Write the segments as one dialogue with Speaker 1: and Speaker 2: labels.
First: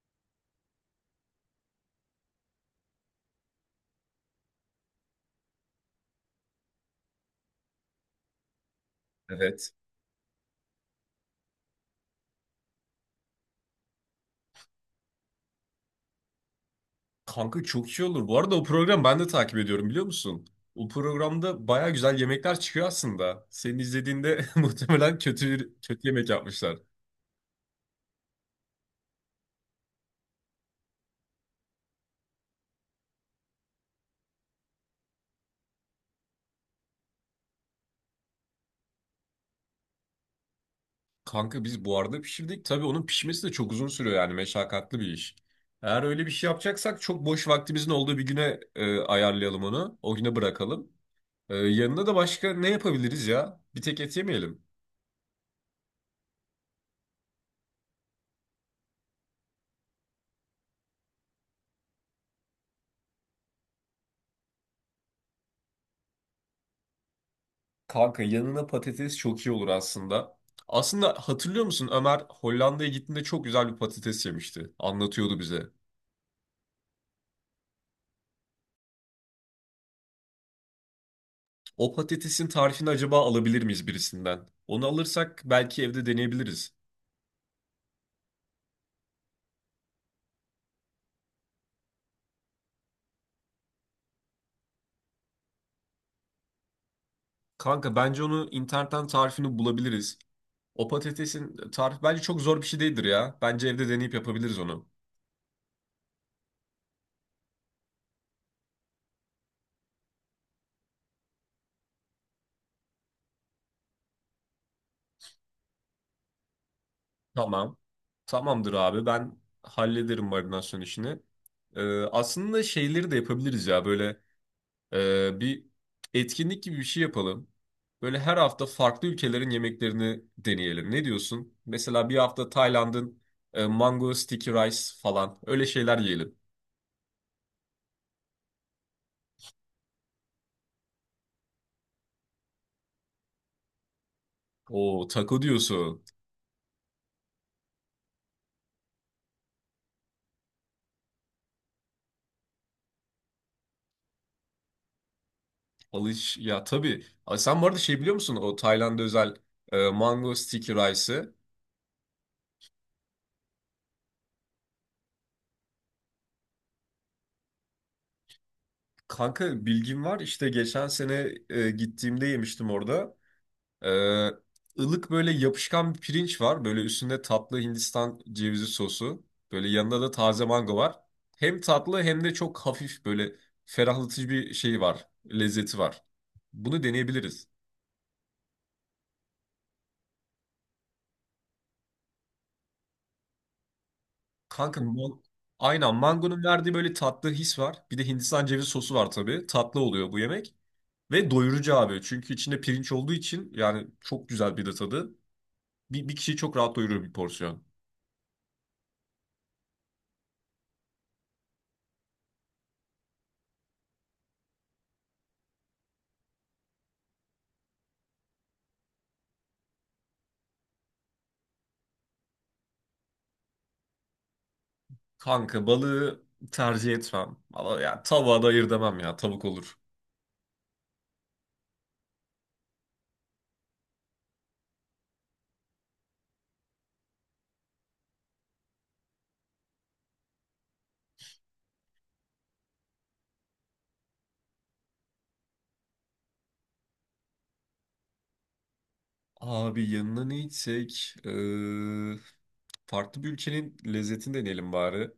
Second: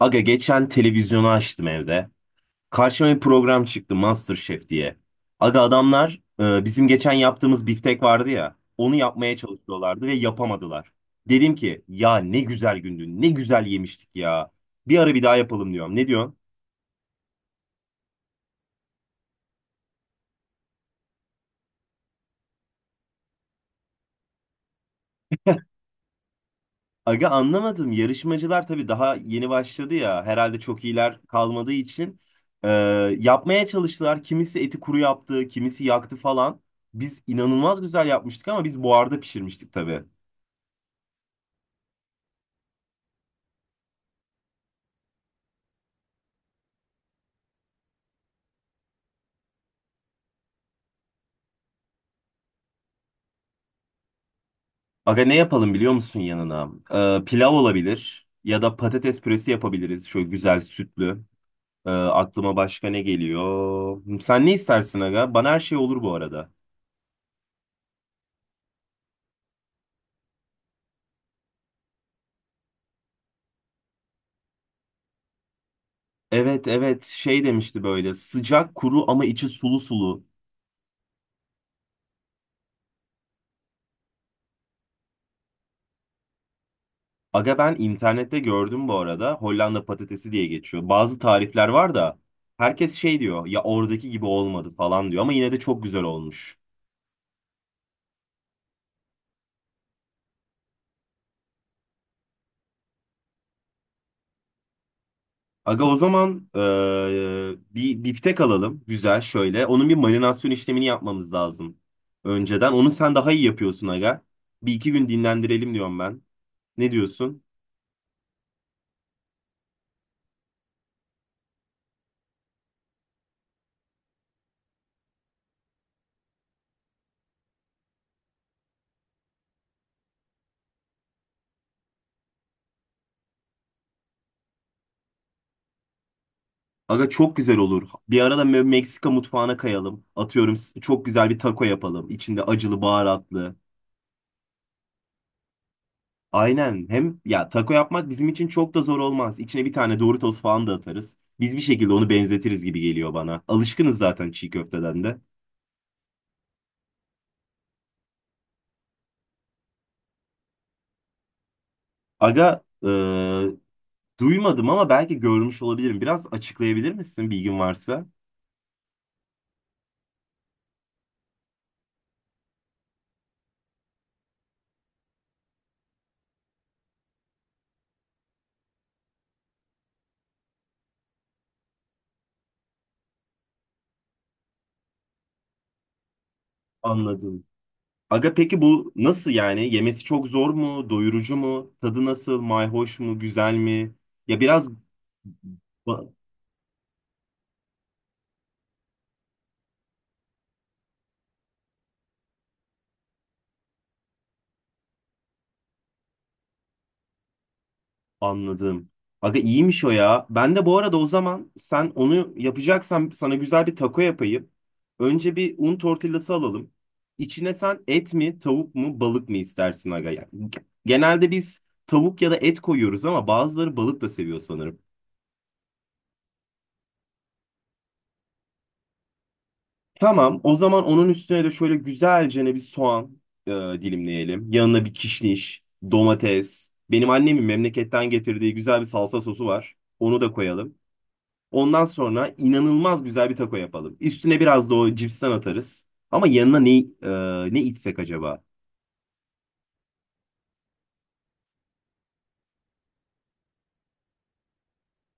Speaker 1: Aga geçen televizyonu açtım evde. Karşıma bir program çıktı MasterChef diye. Aga adamlar bizim geçen yaptığımız biftek vardı ya. Onu yapmaya
Speaker 2: Evet.
Speaker 1: çalışıyorlardı ve yapamadılar. Dedim ki ya ne güzel gündü, ne güzel yemiştik ya. Bir ara bir daha yapalım diyorum. Ne diyorsun?
Speaker 2: Kanka çok iyi olur. Bu arada o program ben de takip ediyorum biliyor musun? O programda baya güzel yemekler çıkıyor aslında. Senin izlediğinde muhtemelen kötü yemek yapmışlar.
Speaker 1: Aga anlamadım. Yarışmacılar tabii daha yeni başladı ya. Herhalde çok iyiler kalmadığı için e, yapmaya çalıştılar. Kimisi eti kuru yaptı, kimisi yaktı falan. Biz inanılmaz güzel yapmıştık ama biz buharda pişirmiştik tabii.
Speaker 2: Kanka biz buharda pişirdik. Tabii onun pişmesi de çok uzun sürüyor yani meşakkatli bir iş. Eğer öyle bir şey yapacaksak çok boş vaktimizin olduğu bir güne ayarlayalım onu. O güne bırakalım. Yanına da başka ne yapabiliriz ya? Bir tek et yemeyelim.
Speaker 1: Aga ne yapalım biliyor musun yanına? Pilav olabilir ya da patates püresi yapabiliriz. Şöyle güzel sütlü. Aklıma başka ne geliyor? Sen ne istersin aga? Bana her şey olur bu arada.
Speaker 2: Kanka yanına patates çok iyi olur aslında. Aslında hatırlıyor musun, Ömer Hollanda'ya gittiğinde çok güzel bir patates yemişti. Anlatıyordu bize.
Speaker 1: Evet evet şey demişti böyle sıcak kuru ama içi sulu sulu.
Speaker 2: O patatesin tarifini acaba alabilir miyiz birisinden? Onu alırsak belki evde deneyebiliriz.
Speaker 1: Aga ben internette gördüm bu arada Hollanda patatesi diye geçiyor. Bazı tarifler var da herkes şey diyor ya oradaki gibi olmadı falan diyor ama yine de çok güzel olmuş.
Speaker 2: Kanka bence onu internetten tarifini bulabiliriz. O patatesin tarifi bence çok zor bir şey değildir ya. Bence evde deneyip yapabiliriz onu.
Speaker 1: Aga o zaman bir biftek alalım güzel şöyle. Onun bir marinasyon işlemini yapmamız lazım önceden. Onu sen daha iyi yapıyorsun aga. Bir iki gün dinlendirelim diyorum ben. Ne diyorsun?
Speaker 2: Tamam. Tamamdır abi, ben hallederim marinasyon işini. Aslında şeyleri de yapabiliriz ya, böyle bir etkinlik gibi bir şey yapalım. Böyle her hafta farklı ülkelerin yemeklerini deneyelim. Ne diyorsun? Mesela bir hafta Tayland'ın mango sticky rice falan, öyle şeyler yiyelim.
Speaker 1: Aga çok güzel olur. Bir arada Meksika mutfağına kayalım. Atıyorum çok güzel bir taco yapalım. İçinde acılı baharatlı.
Speaker 2: O taco diyorsun.
Speaker 1: Aynen. Hem ya taco yapmak bizim için çok da zor olmaz. İçine bir tane Doritos falan da atarız. Biz bir şekilde onu benzetiriz gibi geliyor bana. Alışkınız zaten çiğ köfteden de.
Speaker 2: Alış ya tabii. Ay, sen bu arada şey biliyor musun? O Tayland'a özel mango sticky rice'ı.
Speaker 1: Aga, duymadım ama belki görmüş olabilirim. Biraz açıklayabilir misin bilgin varsa?
Speaker 2: Kanka bilgim var. İşte geçen sene gittiğimde yemiştim orada. Ee, ılık böyle yapışkan bir pirinç var. Böyle üstünde tatlı Hindistan cevizi sosu. Böyle yanında da taze mango var. Hem tatlı hem de çok hafif, böyle ferahlatıcı bir şey var. Lezzeti var. Bunu
Speaker 1: Anladım.
Speaker 2: deneyebiliriz.
Speaker 1: Aga peki bu nasıl yani? Yemesi çok zor mu? Doyurucu mu? Tadı nasıl? Mayhoş mu? Güzel mi? Ya biraz
Speaker 2: Kanka man- aynen,
Speaker 1: ba-
Speaker 2: mangonun verdiği böyle tatlı his var. Bir de Hindistan cevizi sosu var tabii. Tatlı oluyor bu yemek. Ve doyurucu abi. Çünkü içinde pirinç olduğu için yani çok güzel bir de tadı. Bir kişiyi çok rahat doyurur bir porsiyon.
Speaker 1: anladım. Aga iyiymiş o ya. Ben de bu arada o zaman sen onu yapacaksan sana güzel bir taco yapayım. Önce bir un tortillası alalım. İçine sen et mi, tavuk mu, balık mı istersin aga? Yani genelde biz tavuk ya da et koyuyoruz ama bazıları balık da seviyor sanırım.
Speaker 2: Kanka balığı tercih etmem. Ama ya tavuğa da ayır demem ya. Tavuk olur.
Speaker 1: Tamam, o zaman onun üstüne de şöyle güzelce bir soğan dilimleyelim. Yanına bir kişniş, domates. Benim annemin memleketten getirdiği güzel bir salsa sosu var. Onu da koyalım. Ondan sonra inanılmaz güzel bir taco yapalım. Üstüne biraz da o cipsten atarız. Ama yanına ne içsek acaba?
Speaker 2: Abi yanına ne içsek? Farklı bir ülkenin lezzetini deneyelim bari.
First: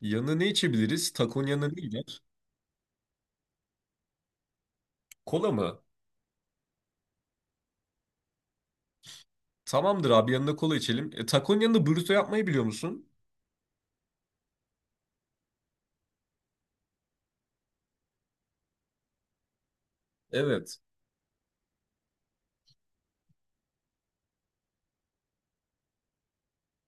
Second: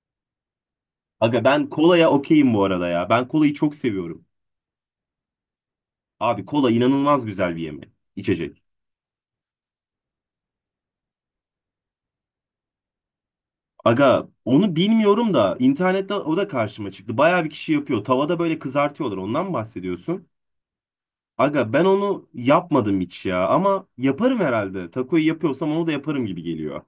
Speaker 2: Yanına ne içebiliriz?
Speaker 1: Aga
Speaker 2: Takon
Speaker 1: ben
Speaker 2: yanına ne
Speaker 1: kolaya
Speaker 2: gider?
Speaker 1: okeyim bu arada ya. Ben kolayı çok seviyorum.
Speaker 2: Kola mı?
Speaker 1: Abi kola inanılmaz güzel bir içecek.
Speaker 2: Tamamdır abi, yanına kola içelim. E, takon yanında burrito yapmayı biliyor musun?
Speaker 1: Aga onu bilmiyorum da internette o da karşıma çıktı. Bayağı bir kişi yapıyor. Tavada böyle kızartıyorlar. Ondan mı bahsediyorsun?
Speaker 2: Evet.
Speaker 1: Aga ben onu yapmadım hiç ya ama yaparım herhalde. Takoyu yapıyorsam onu da yaparım gibi geliyor.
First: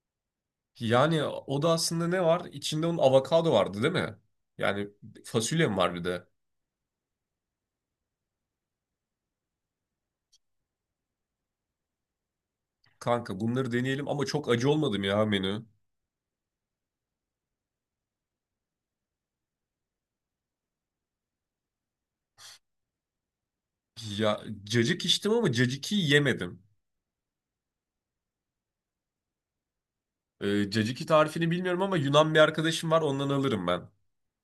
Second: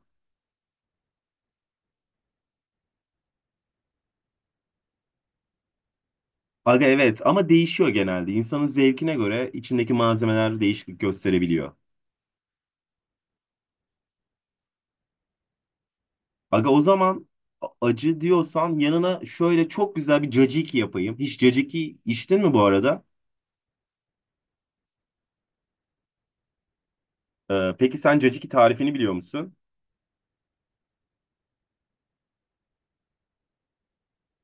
Speaker 2: Yani o da aslında ne var? İçinde onun avokado vardı değil mi? Yani fasulye mi var bir de?
Speaker 1: Aga evet ama değişiyor genelde. İnsanın zevkine göre içindeki malzemeler değişiklik gösterebiliyor.
Speaker 2: Kanka bunları deneyelim ama çok acı olmadım ya menü.
Speaker 1: Aga o zaman acı diyorsan yanına şöyle çok güzel bir caciki yapayım. Hiç caciki içtin mi bu arada?
Speaker 2: Ya cacık içtim ama cacık yemedim.
Speaker 1: Peki sen caciki tarifini biliyor musun?
Speaker 2: Caciki tarifini bilmiyorum ama Yunan bir arkadaşım var, ondan alırım ben.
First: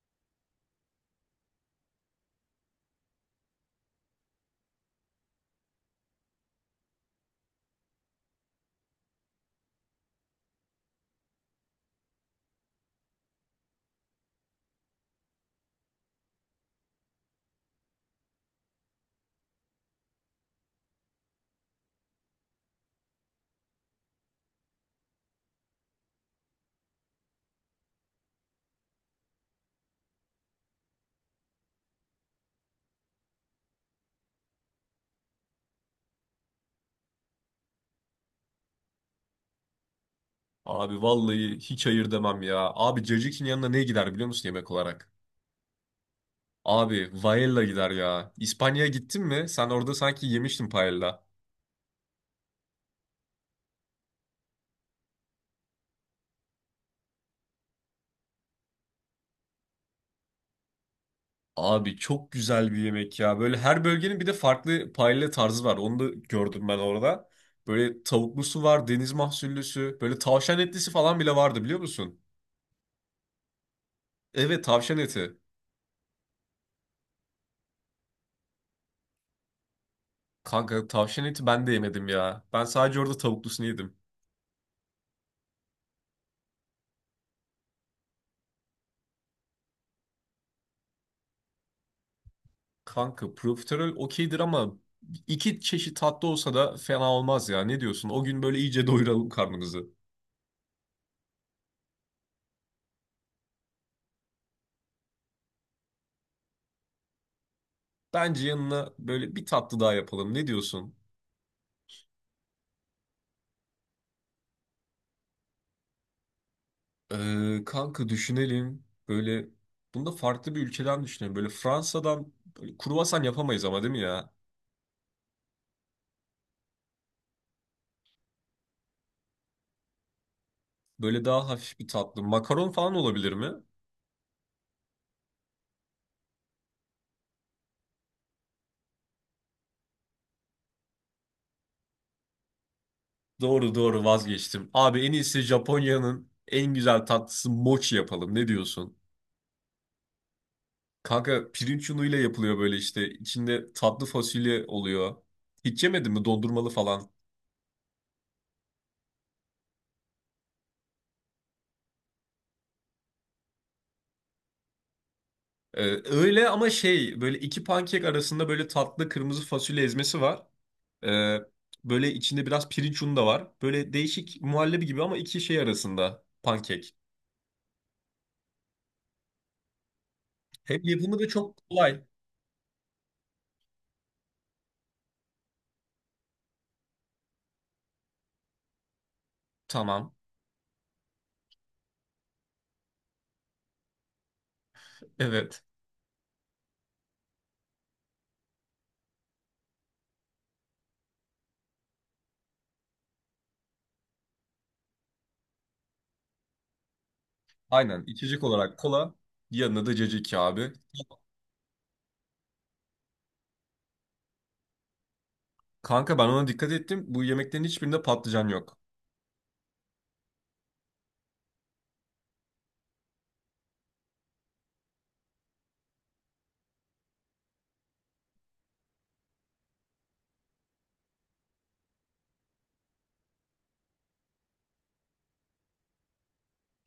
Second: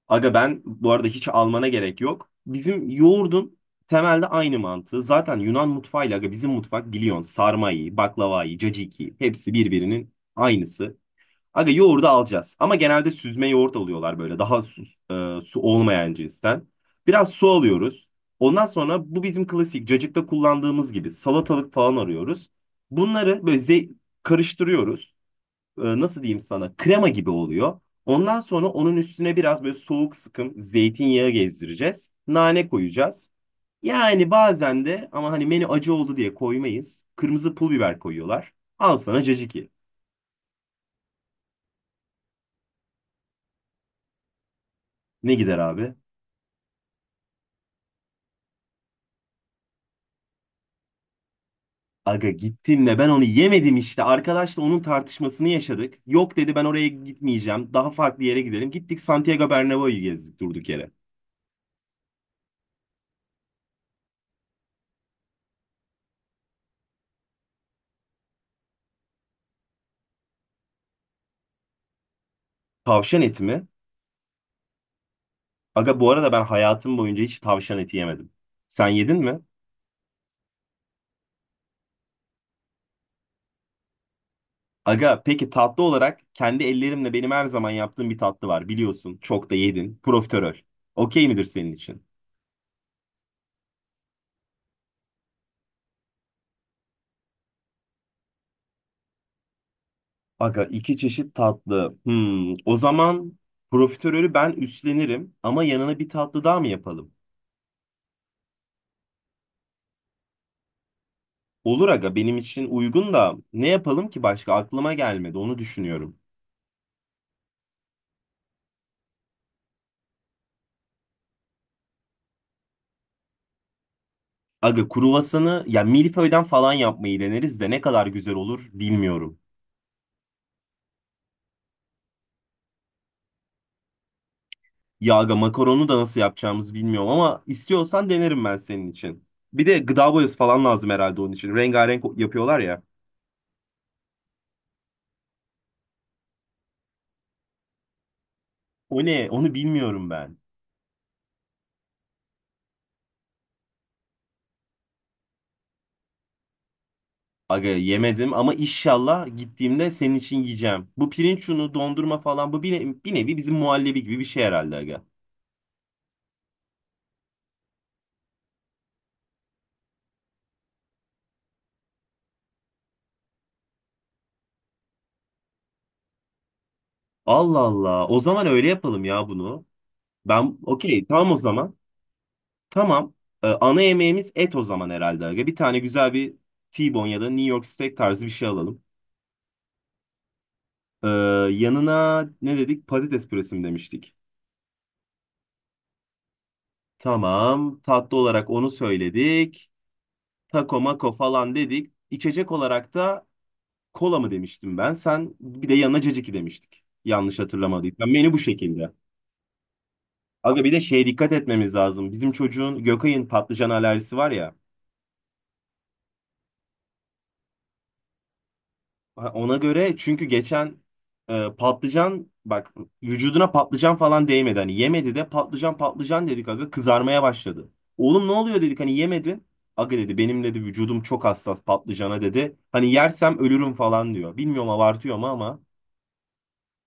Speaker 1: Aga ben bu arada hiç almana gerek yok. Bizim yoğurdun temelde aynı mantığı. Zaten Yunan mutfağıyla aga bizim mutfak biliyorsun sarmayı, baklavayı, caciki hepsi birbirinin aynısı. Aga yoğurdu alacağız ama genelde süzme yoğurt alıyorlar böyle daha su olmayan cinsten. Biraz su alıyoruz. Ondan sonra bu bizim klasik cacıkta kullandığımız gibi salatalık falan arıyoruz. Bunları böyle karıştırıyoruz, nasıl diyeyim sana krema gibi oluyor. Ondan sonra onun üstüne biraz böyle soğuk sıkım zeytinyağı gezdireceğiz. Nane koyacağız. Yani bazen de ama hani menü acı oldu diye koymayız. Kırmızı pul biber koyuyorlar. Al sana caciki.
Speaker 2: Abi vallahi hiç hayır demem ya. Abi cacikinin yanına ne gider biliyor musun yemek olarak?
Speaker 1: Ne gider abi?
Speaker 2: Abi paella gider ya. İspanya'ya gittin mi? Sen orada sanki yemiştin paella.
Speaker 1: Aga gittim de ben onu yemedim işte. Arkadaşla onun tartışmasını yaşadık. Yok dedi ben oraya gitmeyeceğim. Daha farklı yere gidelim. Gittik Santiago Bernabéu'yu gezdik durduk yere.
Speaker 2: Abi çok güzel bir yemek ya. Böyle her bölgenin bir de farklı paella tarzı var. Onu da gördüm ben orada. Böyle tavuklusu var, deniz mahsullüsü. Böyle tavşan etlisi falan bile vardı, biliyor musun?
Speaker 1: Tavşan eti mi?
Speaker 2: Evet, tavşan eti.
Speaker 1: Aga bu arada ben hayatım boyunca hiç tavşan eti yemedim. Sen yedin mi?
Speaker 2: Kanka tavşan eti ben de yemedim ya. Ben sadece orada tavuklusunu yedim.
Speaker 1: Aga peki tatlı olarak kendi ellerimle benim her zaman yaptığım bir tatlı var biliyorsun. Çok da yedin. Profiterol. Okey midir senin için?
Speaker 2: Kanka profiterol okeydir ama iki çeşit tatlı olsa da fena olmaz ya. Ne diyorsun? O gün böyle iyice doyuralım karnımızı.
Speaker 1: Aga iki çeşit tatlı. Hmm, o zaman profiterolü ben üstlenirim ama yanına bir tatlı daha mı yapalım?
Speaker 2: Bence yanına böyle bir tatlı daha yapalım. Ne diyorsun?
Speaker 1: Olur aga benim için uygun da ne yapalım ki başka aklıma gelmedi onu düşünüyorum.
Speaker 2: Kanka düşünelim. Böyle bunu da farklı bir ülkeden düşünelim. Böyle Fransa'dan böyle kruvasan yapamayız ama değil mi ya?
Speaker 1: Aga kruvasanı ya milföyden falan yapmayı deneriz de ne kadar güzel olur bilmiyorum.
Speaker 2: Böyle daha hafif bir tatlı. Makaron falan olabilir mi?
Speaker 1: Ya aga makaronu da nasıl yapacağımızı bilmiyorum ama istiyorsan denerim ben senin için. Bir de gıda boyası falan lazım herhalde onun için. Rengarenk yapıyorlar ya.
Speaker 2: Doğru, vazgeçtim. Abi en iyisi Japonya'nın en güzel tatlısı mochi yapalım. Ne diyorsun?
Speaker 1: O ne? Onu bilmiyorum ben.
Speaker 2: Kanka pirinç unuyla yapılıyor böyle işte. İçinde tatlı fasulye oluyor. Hiç yemedin mi dondurmalı falan?
Speaker 1: Aga yemedim ama inşallah gittiğimde senin için yiyeceğim. Bu pirinç unu, dondurma falan bu bir, bir nevi bizim muhallebi gibi bir şey herhalde aga.
Speaker 2: Ee, Öyle ama şey, böyle iki pankek arasında böyle tatlı kırmızı fasulye ezmesi var. Ee, Böyle içinde biraz pirinç unu da var. Böyle değişik muhallebi gibi ama iki şey arasında pankek.
Speaker 1: Allah Allah. O zaman öyle yapalım ya bunu. Ben
Speaker 2: Hem
Speaker 1: okey
Speaker 2: yapımı da
Speaker 1: tamam o
Speaker 2: çok
Speaker 1: zaman.
Speaker 2: kolay.
Speaker 1: Tamam. Ana yemeğimiz et o zaman herhalde aga. Bir tane güzel bir T-bone ya da New York steak tarzı bir şey alalım.
Speaker 2: Tamam.
Speaker 1: Ee, Yanına ne dedik? Patates püresi mi demiştik?
Speaker 2: Evet.
Speaker 1: Tamam. Tatlı olarak onu söyledik. Taco mako falan dedik. İçecek olarak da kola mı demiştim ben? Sen bir de yanına caciki demiştik. Yanlış
Speaker 2: Aynen.
Speaker 1: hatırlamadıysam. Menü bu
Speaker 2: İçecek olarak
Speaker 1: şekilde.
Speaker 2: kola. Yanına da caciki
Speaker 1: Aga bir
Speaker 2: abi.
Speaker 1: de şeye dikkat etmemiz lazım. Bizim çocuğun Gökay'ın patlıcan alerjisi var ya.
Speaker 2: Kanka ben ona dikkat ettim. Bu yemeklerin hiçbirinde patlıcan yok.
Speaker 1: Ha, ona göre çünkü geçen patlıcan bak vücuduna patlıcan falan değmedi. Hani yemedi de patlıcan patlıcan dedik aga kızarmaya başladı. Oğlum ne oluyor dedik hani yemedin. Aga dedi benim dedi vücudum çok hassas patlıcana dedi. Hani yersem ölürüm falan diyor. Bilmiyorum abartıyor mu ama.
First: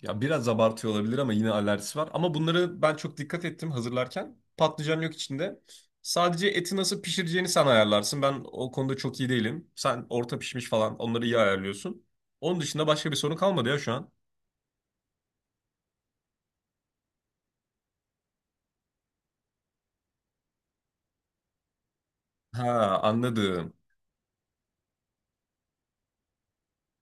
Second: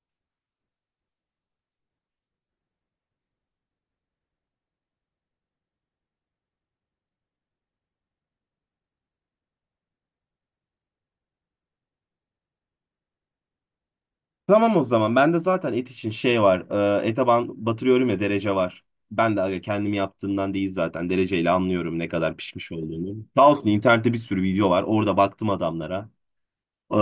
Speaker 2: Ya biraz abartıyor olabilir ama yine alerjisi var. Ama bunları ben çok dikkat ettim hazırlarken. Patlıcan yok içinde. Sadece eti nasıl pişireceğini sen ayarlarsın. Ben o konuda çok iyi değilim. Sen orta pişmiş falan onları iyi ayarlıyorsun. Onun dışında başka bir sorun kalmadı ya şu an.
Speaker 1: Tamam o zaman ben de zaten et için şey var. E, ete ben batırıyorum ya derece var. Ben de aga kendim yaptığımdan değil zaten dereceyle anlıyorum ne kadar pişmiş
Speaker 2: Ha,
Speaker 1: olduğunu. Sağ olsun
Speaker 2: anladım.
Speaker 1: internette bir sürü video var. Orada baktım adamlara. Ee,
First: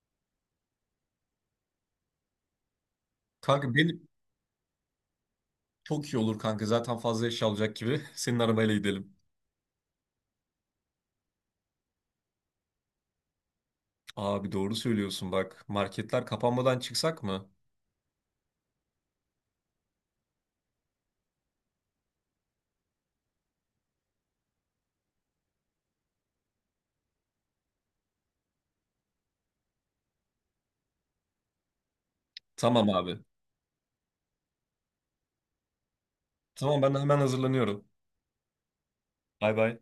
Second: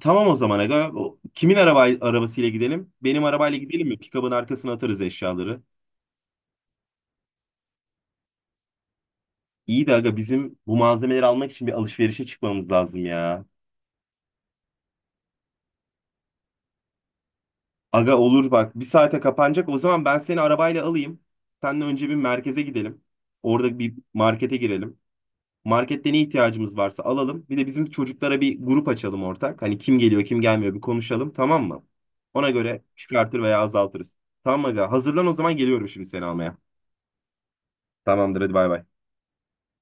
Speaker 1: tamam o zaman aga. Kimin arabasıyla gidelim? Benim arabayla
Speaker 2: Kanka
Speaker 1: gidelim mi?
Speaker 2: benim
Speaker 1: Pikabın arkasına atarız eşyaları.
Speaker 2: çok iyi olur kanka. Zaten fazla eşya alacak gibi. Senin arabayla gidelim.
Speaker 1: İyi de aga bizim bu malzemeleri almak için bir alışverişe çıkmamız lazım ya.
Speaker 2: Abi doğru söylüyorsun bak. Marketler kapanmadan çıksak mı?
Speaker 1: Aga olur bak bir saate kapanacak. O zaman ben seni arabayla alayım. Seninle önce bir merkeze gidelim. Orada bir markete girelim. Markette ne ihtiyacımız varsa alalım. Bir de bizim çocuklara bir grup açalım ortak. Hani kim geliyor kim gelmiyor bir konuşalım tamam mı? Ona göre
Speaker 2: Tamam abi.
Speaker 1: çıkartır veya azaltırız. Tamam aga hazırlan o zaman geliyorum şimdi seni almaya.
Speaker 2: Tamam ben hemen hazırlanıyorum.
Speaker 1: Tamamdır hadi bay bay.
Speaker 2: Bay bay.